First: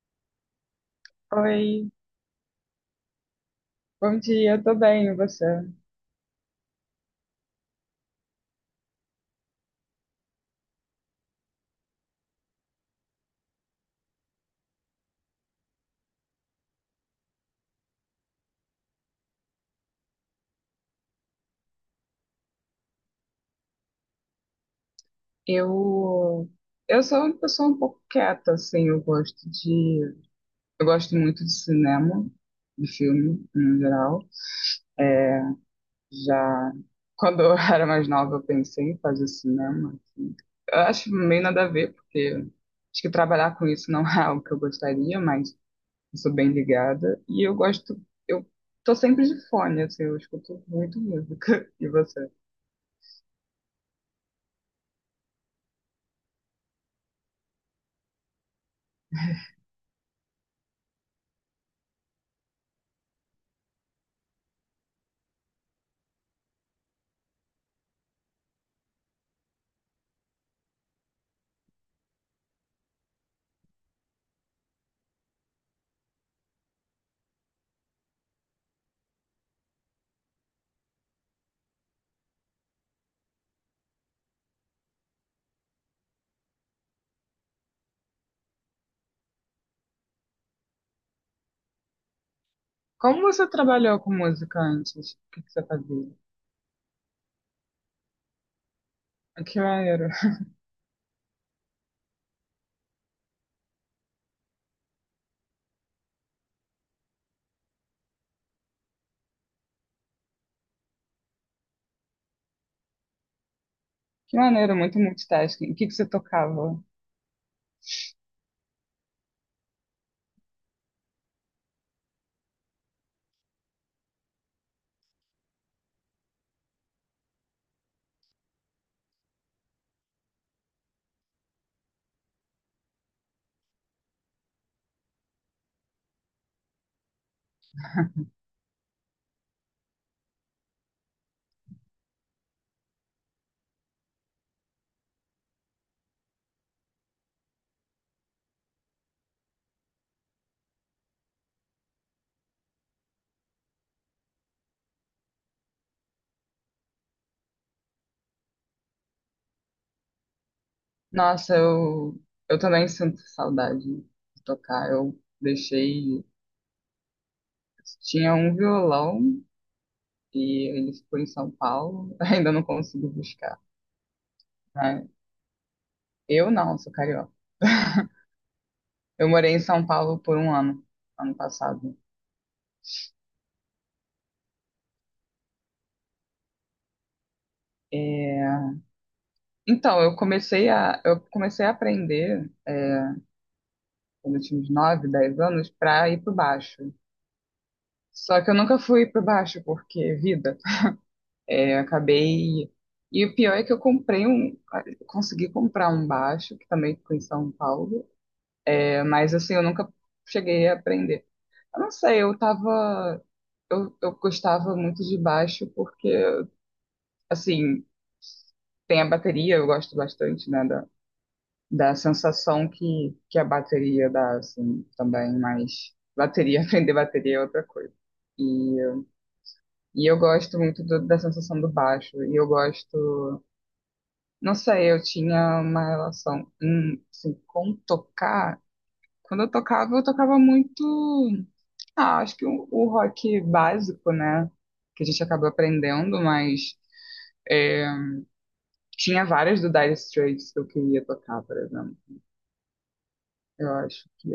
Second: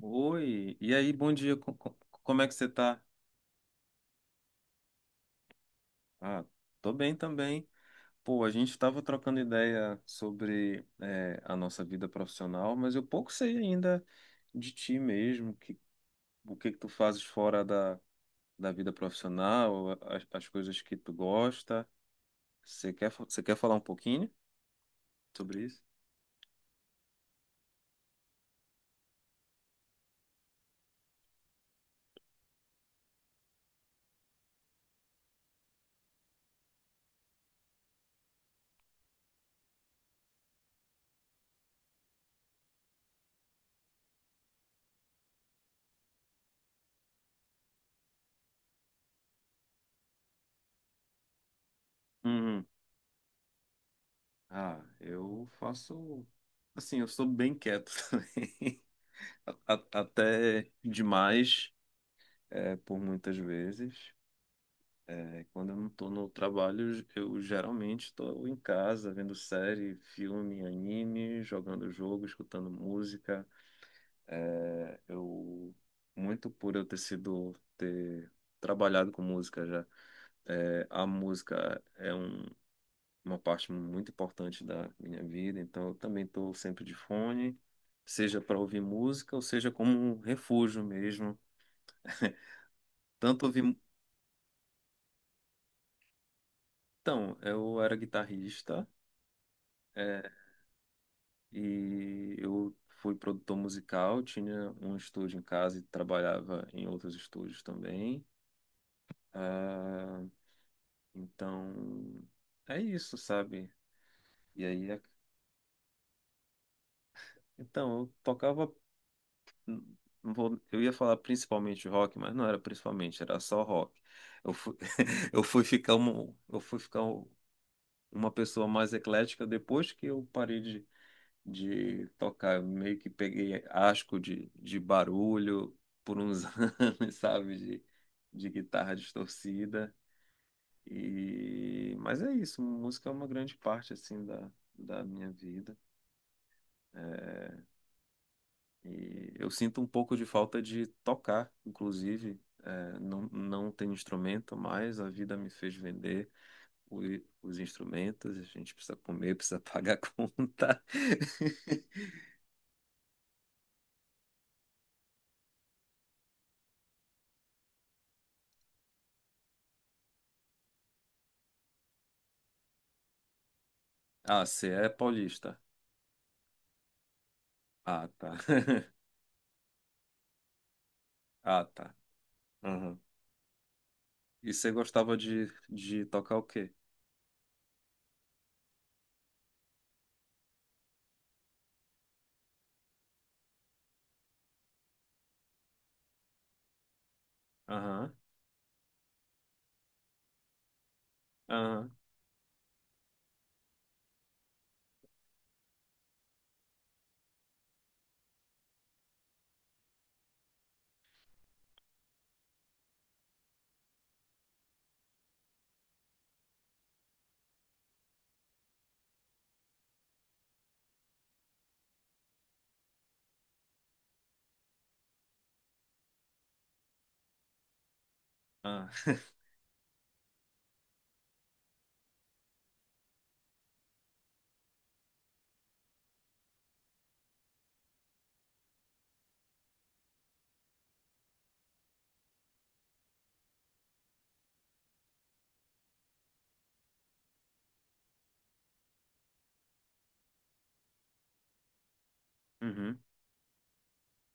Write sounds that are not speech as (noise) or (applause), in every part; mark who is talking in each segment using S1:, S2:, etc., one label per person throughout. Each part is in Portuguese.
S1: Oi, e aí, bom dia,
S2: Oi,
S1: como é que você tá?
S2: bom dia, tô bem, e você?
S1: Ah, tô bem também. Pô, a gente tava trocando ideia sobre a nossa vida profissional, mas eu pouco sei ainda de ti mesmo, que, o que que tu fazes fora da vida profissional, as coisas que tu gosta. Você quer, você quer falar um pouquinho sobre isso?
S2: Eu, eu sou uma pessoa um pouco quieta, assim, eu gosto muito de cinema, de filme, no geral. É, já, quando eu (laughs) era mais nova, eu pensei em fazer cinema, assim. Eu acho meio nada a ver, porque acho que trabalhar com isso não (laughs) é algo que eu gostaria, mas eu sou bem ligada, eu tô sempre de fone, assim, eu escuto muito música, (laughs) e você?
S1: Uhum. Ah, eu faço. Assim, eu sou bem quieto (laughs) também. Até demais. É, por muitas vezes. É, quando eu não estou no trabalho, eu geralmente estou em casa vendo série, filme, anime, jogando jogo, escutando música. É, eu muito por eu ter trabalhado com música já. É, a música é uma parte muito importante da minha vida, então eu também estou sempre de fone, seja para ouvir música ou seja como um refúgio mesmo. (laughs)
S2: Como você
S1: Tanto ouvir.
S2: trabalhou com música antes? O que que você fazia?
S1: Então, eu era guitarrista.
S2: Ah, que maneiro.
S1: É,
S2: (laughs)
S1: e eu fui produtor musical, tinha um estúdio em casa e trabalhava em outros estúdios também. Ah, então, é isso, sabe?
S2: Que
S1: E
S2: maneiro,
S1: aí,
S2: muito multitasking. O que que você tocava?
S1: então, eu tocava, hum, não vou- eu ia falar principalmente rock, mas não era principalmente, era só rock. Eu fui, (laughs) eu fui ficar, uma pessoa mais eclética depois que eu parei de tocar. Eu meio que peguei asco de barulho por uns (laughs) anos, sabe? De guitarra distorcida. E... Mas é isso, música é uma grande parte, assim, da minha vida. É, e eu sinto um pouco de falta de tocar, inclusive. É, não tem instrumento mais, a vida me fez vender o- os instrumentos, a gente precisa comer, (laughs) precisa pagar a conta.
S2: Nossa,
S1: (laughs)
S2: eu também sinto saudade de tocar. Eu deixei. Tinha um violão e ele ficou em São Paulo. (laughs) Ainda não consigo buscar.
S1: Ah, você é
S2: Né?
S1: paulista.
S2: Eu não, sou carioca.
S1: Ah, tá.
S2: Eu morei em São Paulo por um ano, ano
S1: Ah, tá.
S2: passado.
S1: Aham. E você gostava de tocar o quê?
S2: Então, eu comecei a aprender quando eu tinha uns 9, 10 anos para ir pro baixo.
S1: Aham,
S2: Só que eu nunca fui pra baixo, porque vida. É,
S1: aham,
S2: acabei. E o pior é que eu comprei um. Consegui comprar um baixo, que também ficou em São Paulo. Mas assim, eu nunca cheguei a aprender. Eu não sei, eu tava. Eu gostava muito de baixo, porque, assim, tem a bateria, eu gosto bastante, né? Da, da sensação que a bateria dá, assim, também. Mas bateria, (laughs) aprender bateria é outra coisa. E.
S1: aham. (laughs)
S2: E eu gosto muito da sensação do baixo. E eu gosto. Não sei, eu tinha uma relação, assim, com tocar. Quando eu tocava muito, acho que o rock básico, né? Que a gente acabou aprendendo, mas é, tinha várias do Dire Straits que eu queria tocar, por exemplo.
S1: Uhum,
S2: Eu acho que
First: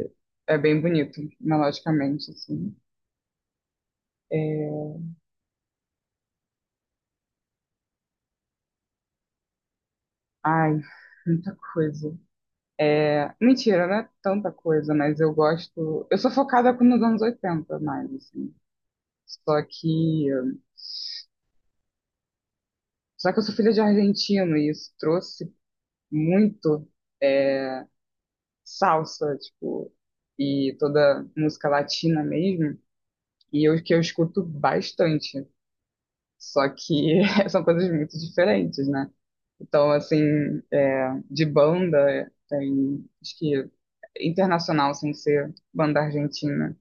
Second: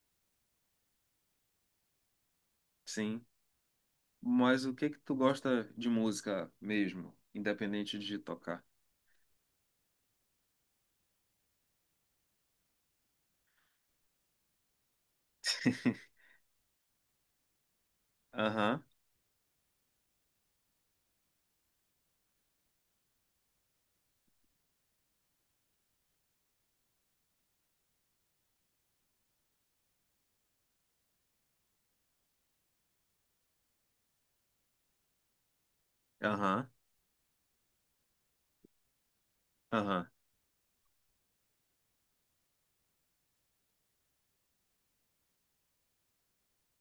S2: é bem bonito, melodicamente, assim.
S1: sim. Mas o que
S2: É,
S1: que tu gosta de música mesmo, independente de tocar?
S2: Ai, muita coisa. Mentira, não é tanta coisa, mas eu gosto. Eu
S1: (laughs)
S2: sou focada nos anos 80 mais, assim.
S1: Aham,
S2: Só que Só que eu sou filha de argentino e isso trouxe muito é, salsa, tipo, e toda música latina mesmo, e eu que eu escuto bastante.
S1: aham,
S2: Só que (laughs) são coisas muito diferentes, né? Então,
S1: aham.
S2: assim, de banda, tem, acho que internacional, sem ser banda argentina.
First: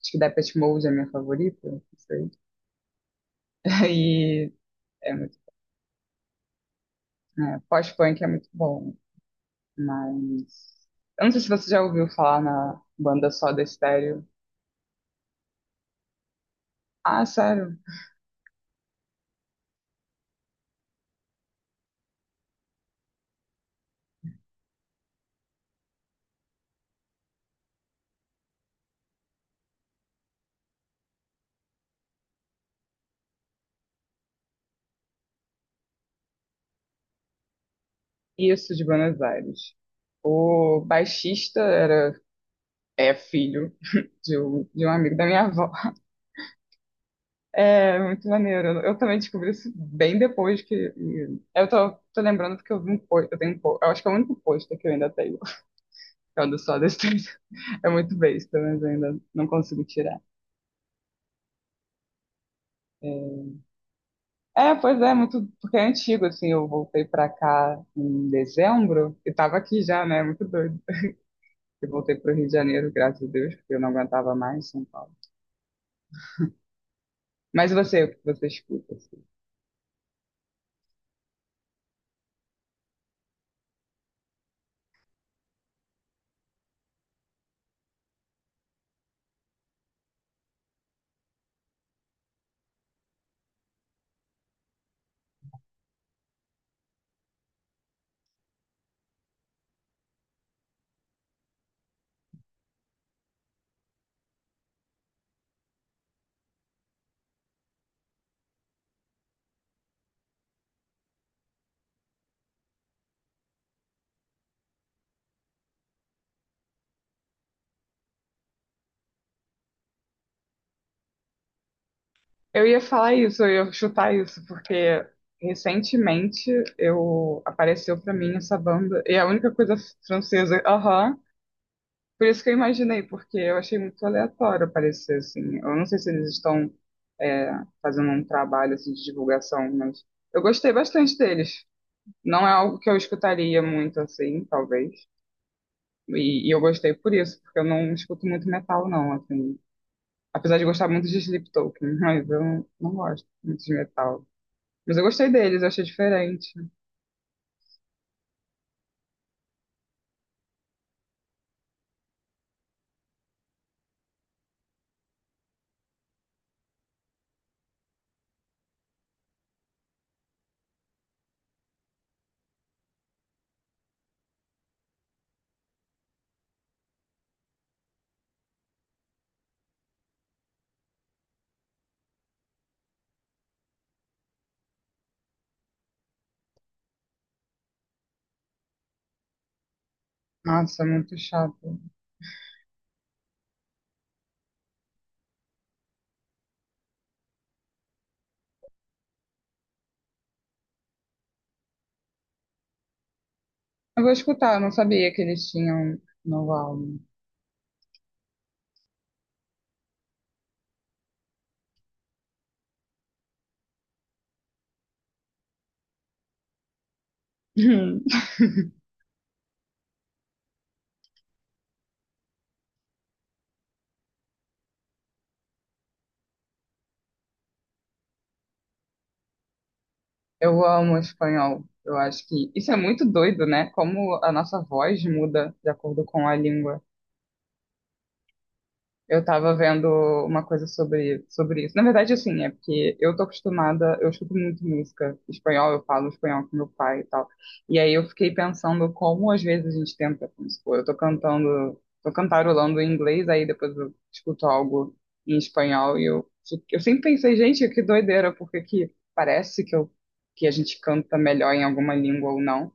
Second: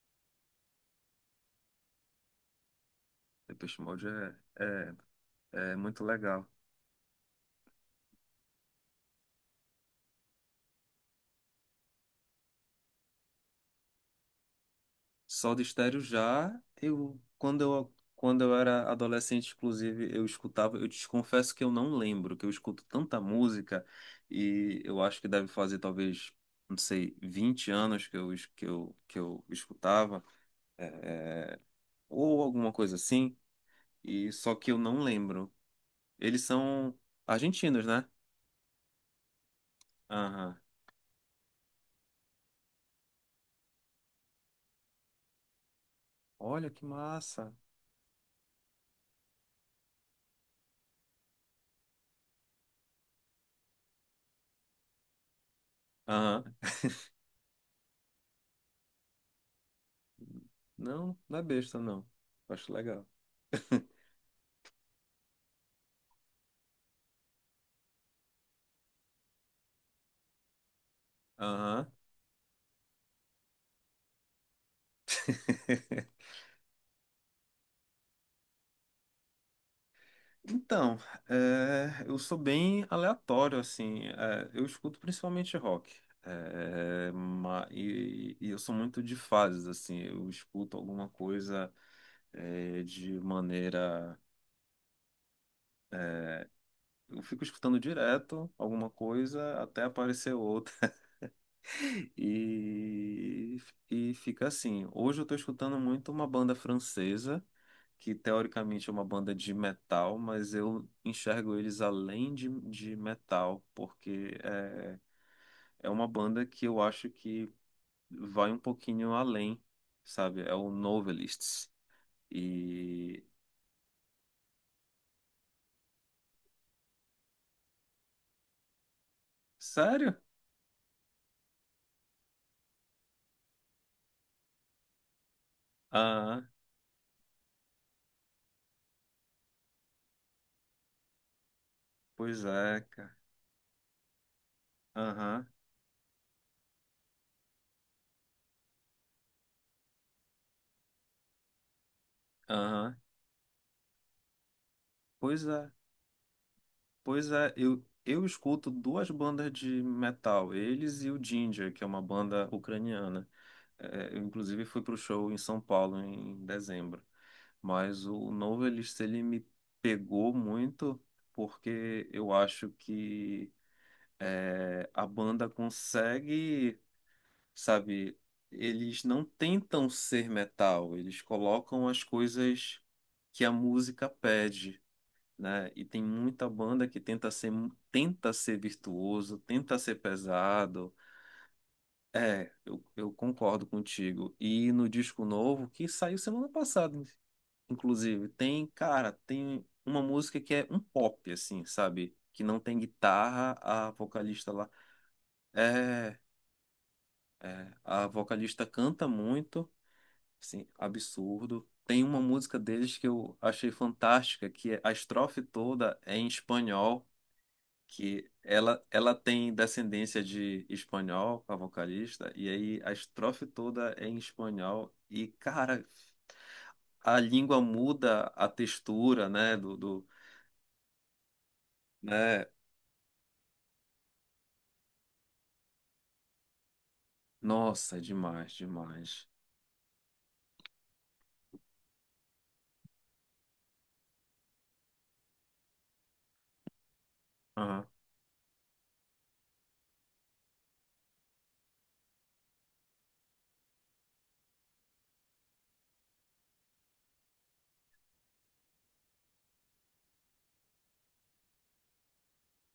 S2: Acho que Depeche Mode é minha favorita, não sei.
S1: Depeche
S2: (laughs)
S1: Mode é,
S2: E
S1: é,
S2: é muito,
S1: é muito legal.
S2: né, pós-punk é muito bom. Mas eu não sei se você já ouviu falar na banda Soda Stereo.
S1: Soda Stereo já, eu
S2: Ah,
S1: quando
S2: sério?
S1: eu quando eu era adolescente, inclusive, eu escutava, eu te confesso que eu não lembro, que eu escuto tanta música e eu acho que deve fazer talvez, não sei, 20 anos que que eu escutava, é, ou alguma coisa assim, e só que eu não lembro. Eles são argentinos, né?
S2: Isso de Buenos Aires.
S1: Aham.
S2: O baixista era é filho (laughs) de um amigo da minha avó.
S1: Olha que massa.
S2: É muito maneiro. Eu também descobri isso bem depois que eu tô lembrando porque eu vi um post, eu tenho um post, eu acho que é o único post que eu ainda tenho, (laughs) que é
S1: Aham.
S2: o do Soda Stereo. É muito besta, mas eu ainda não consigo tirar.
S1: Não, não é besta não. Eu acho legal.
S2: É,
S1: (laughs)
S2: pois é, muito, porque é antigo, assim, eu voltei pra cá em dezembro e tava aqui já, né? Muito doido. Eu
S1: Aham.
S2: voltei pro Rio de Janeiro, graças a Deus, porque eu não aguentava mais São Paulo.
S1: (laughs)
S2: Mas você, o que você escuta, assim?
S1: Então, é, eu sou bem aleatório, assim. É, eu escuto principalmente rock. É, e eu sou muito de fases, assim. Eu escuto alguma coisa é, de maneira. Eu fico escutando direto alguma coisa até aparecer outra. (laughs) E, e fica assim. Hoje eu tô escutando muito uma banda francesa, que teoricamente é uma banda de metal, mas eu enxergo eles além de metal, porque é uma banda que eu acho que vai um pouquinho além, sabe? É o Novelists.
S2: Eu ia falar
S1: E.
S2: isso, eu ia chutar isso, porque recentemente eu apareceu pra mim essa banda, e é a única coisa
S1: Sério?
S2: francesa. Aham. Por isso que eu imaginei, porque eu achei muito aleatório aparecer assim. Eu não sei se eles
S1: Ah,
S2: estão é, fazendo um trabalho assim, de divulgação, mas eu gostei bastante deles.
S1: pois
S2: Não é algo
S1: é,
S2: que eu
S1: cara.
S2: escutaria muito assim, talvez.
S1: Aham,
S2: E eu gostei por isso, porque eu não escuto muito metal, não, assim. Apesar de gostar muito de Sleep, (laughs) mas eu não
S1: aham.
S2: gosto muito de metal. Mas eu gostei
S1: Pois
S2: deles, eu
S1: é,
S2: achei diferente.
S1: pois é. Eu escuto duas bandas de metal, eles e o Ginger, que é uma banda ucraniana. É, eu, inclusive, fui pro show em São Paulo em dezembro. Mas o novo Elixir, ele me pegou muito porque eu acho que é, a banda consegue, sabe, eles não tentam ser metal, eles colocam as coisas que a música pede, né? E tem muita banda que tenta ser virtuoso, tenta ser
S2: Nossa, é
S1: pesado.
S2: muito chato.
S1: É, eu concordo contigo. E no disco novo, que saiu semana passada, inclusive, tem, cara, tem uma música que é um pop, assim, sabe? Que não tem guitarra, a
S2: Eu vou
S1: vocalista
S2: escutar, eu
S1: lá.
S2: não sabia que eles tinham
S1: É,
S2: novo álbum.
S1: é, a vocalista canta muito, assim, absurdo. Tem uma música deles que eu achei fantástica, que a estrofe toda é em espanhol.
S2: (laughs)
S1: Que ela tem descendência de espanhol, a vocalista, e aí a estrofe toda é em espanhol, e cara, a língua muda a textura, né, do,
S2: Eu amo espanhol. Eu acho
S1: né,
S2: que isso é muito doido, né? Como a nossa voz muda de acordo com a língua.
S1: nossa, é demais,
S2: Eu
S1: demais.
S2: tava vendo uma coisa sobre isso. Na verdade, assim, é porque eu tô acostumada, eu escuto muito música espanhol, eu falo espanhol com meu pai e tal. E
S1: Aham,
S2: aí eu fiquei pensando como às vezes a gente tenta, como se for, eu tô cantando, tô cantarolando em inglês, aí depois eu escuto algo em espanhol e eu sempre pensei, gente, que doideira, porque que parece que a gente canta melhor em alguma língua ou não.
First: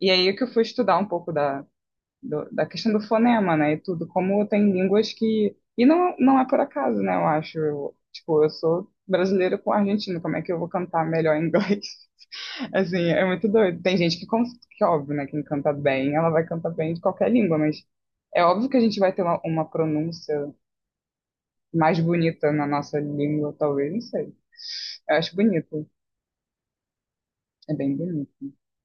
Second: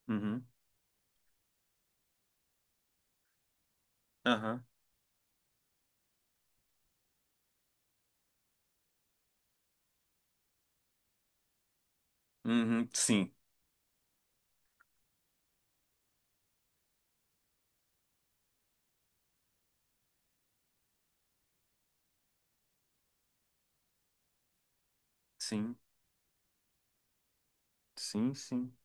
S2: E aí é que
S1: uhum,
S2: eu fui estudar um pouco da da questão do fonema, né, e tudo, como
S1: aham,
S2: tem línguas que... E não, não é por acaso, né, eu acho. Eu, tipo, eu sou brasileira com argentino, como é que eu vou cantar melhor em inglês? (laughs)
S1: uhum,
S2: Assim, é
S1: sim,
S2: muito doido. Tem gente que, que óbvio, né, quem canta bem, ela vai cantar bem de qualquer língua, mas é óbvio que a gente vai ter uma pronúncia mais bonita na nossa língua, talvez, não sei. Eu acho
S1: sim,
S2: bonito, é bem
S1: sim,
S2: bonito.
S1: sim,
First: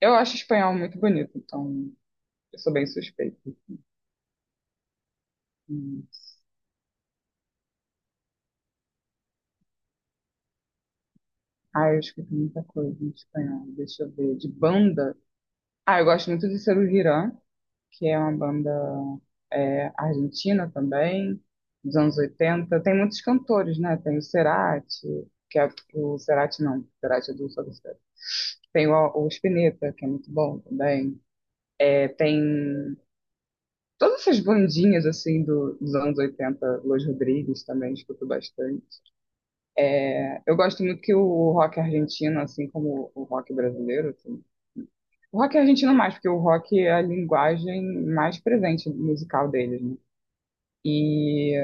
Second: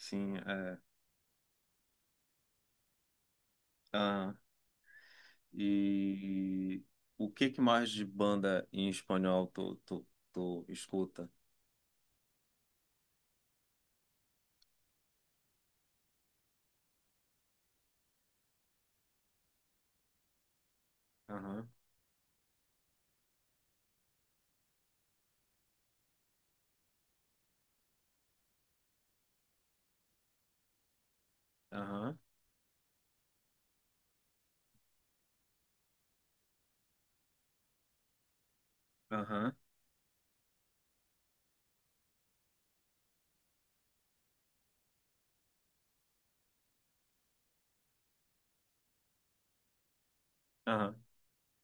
S2: Eu acho espanhol
S1: é,
S2: muito bonito, então eu sou bem suspeita.
S1: aham.
S2: Hum.
S1: E o que que mais de banda em espanhol tu escuta?
S2: Ah, eu escuto muita coisa em espanhol. Deixa eu ver. De banda. Ah, eu gosto muito de Serú Girán, que é uma banda argentina também,
S1: Aham,
S2: dos anos 80. Tem muitos cantores, né? Tem o Cerati, que é o Cerati não, o Cerati é do Soda Stereo. Tem o Spinetta, que é muito bom também. É,
S1: aham,
S2: tem todas essas bandinhas assim dos anos 80, Los Rodrigues também escuto bastante.
S1: aham,
S2: Eu gosto muito que o rock argentino, assim como o rock brasileiro, assim. O rock argentino mais, porque o rock é a linguagem mais presente musical deles, né?
S1: aham.
S2: E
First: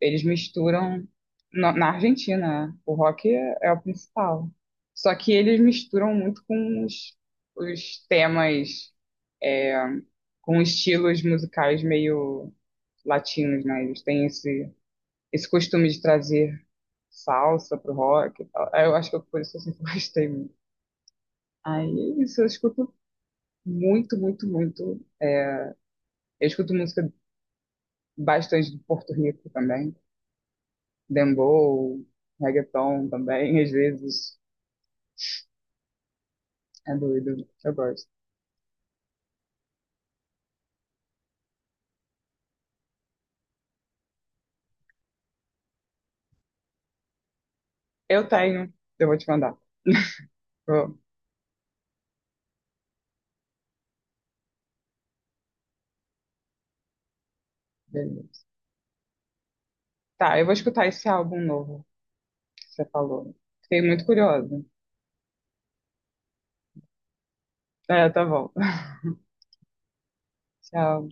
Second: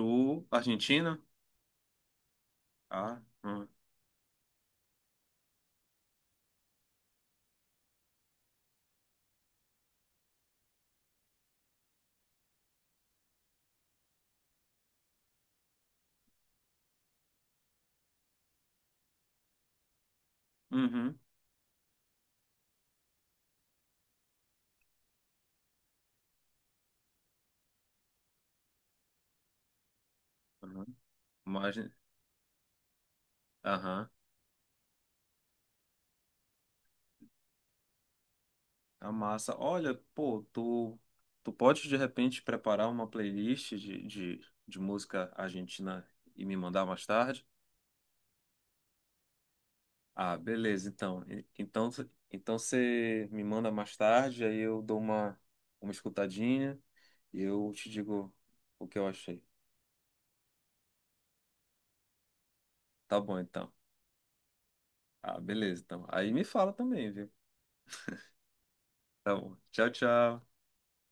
S2: eles misturam
S1: Argentina?
S2: na Argentina, né? O
S1: Ah,
S2: rock é,
S1: hum.
S2: é o principal. Só que eles misturam muito com os temas, com estilos musicais meio latinos, né? Eles têm esse costume de trazer salsa pro rock. E tal. Eu acho que por isso eu sempre (laughs) gostei muito.
S1: Uhum.
S2: Aí isso, eu escuto muito, muito, muito. Eu escuto música bastante de Porto Rico também.
S1: Uhum. Mas,
S2: Dembow, reggaeton também, às
S1: aham.
S2: vezes é doido, eu gosto.
S1: A massa. Olha, pô, tu, tu pode de repente preparar uma playlist de música argentina e me mandar mais tarde?
S2: Eu tenho, eu vou te mandar.
S1: Ah, beleza,
S2: Ô,
S1: então. Então, então você me manda mais tarde, aí eu dou uma escutadinha e eu te digo
S2: beleza.
S1: o que eu achei.
S2: Tá, eu vou escutar esse álbum novo que você
S1: Tá
S2: falou.
S1: bom, então.
S2: Fiquei muito curiosa.
S1: Ah, beleza, então. Aí me fala também, viu?
S2: É, tá bom. (laughs)
S1: Tá bom. Tchau, tchau.
S2: Tchau.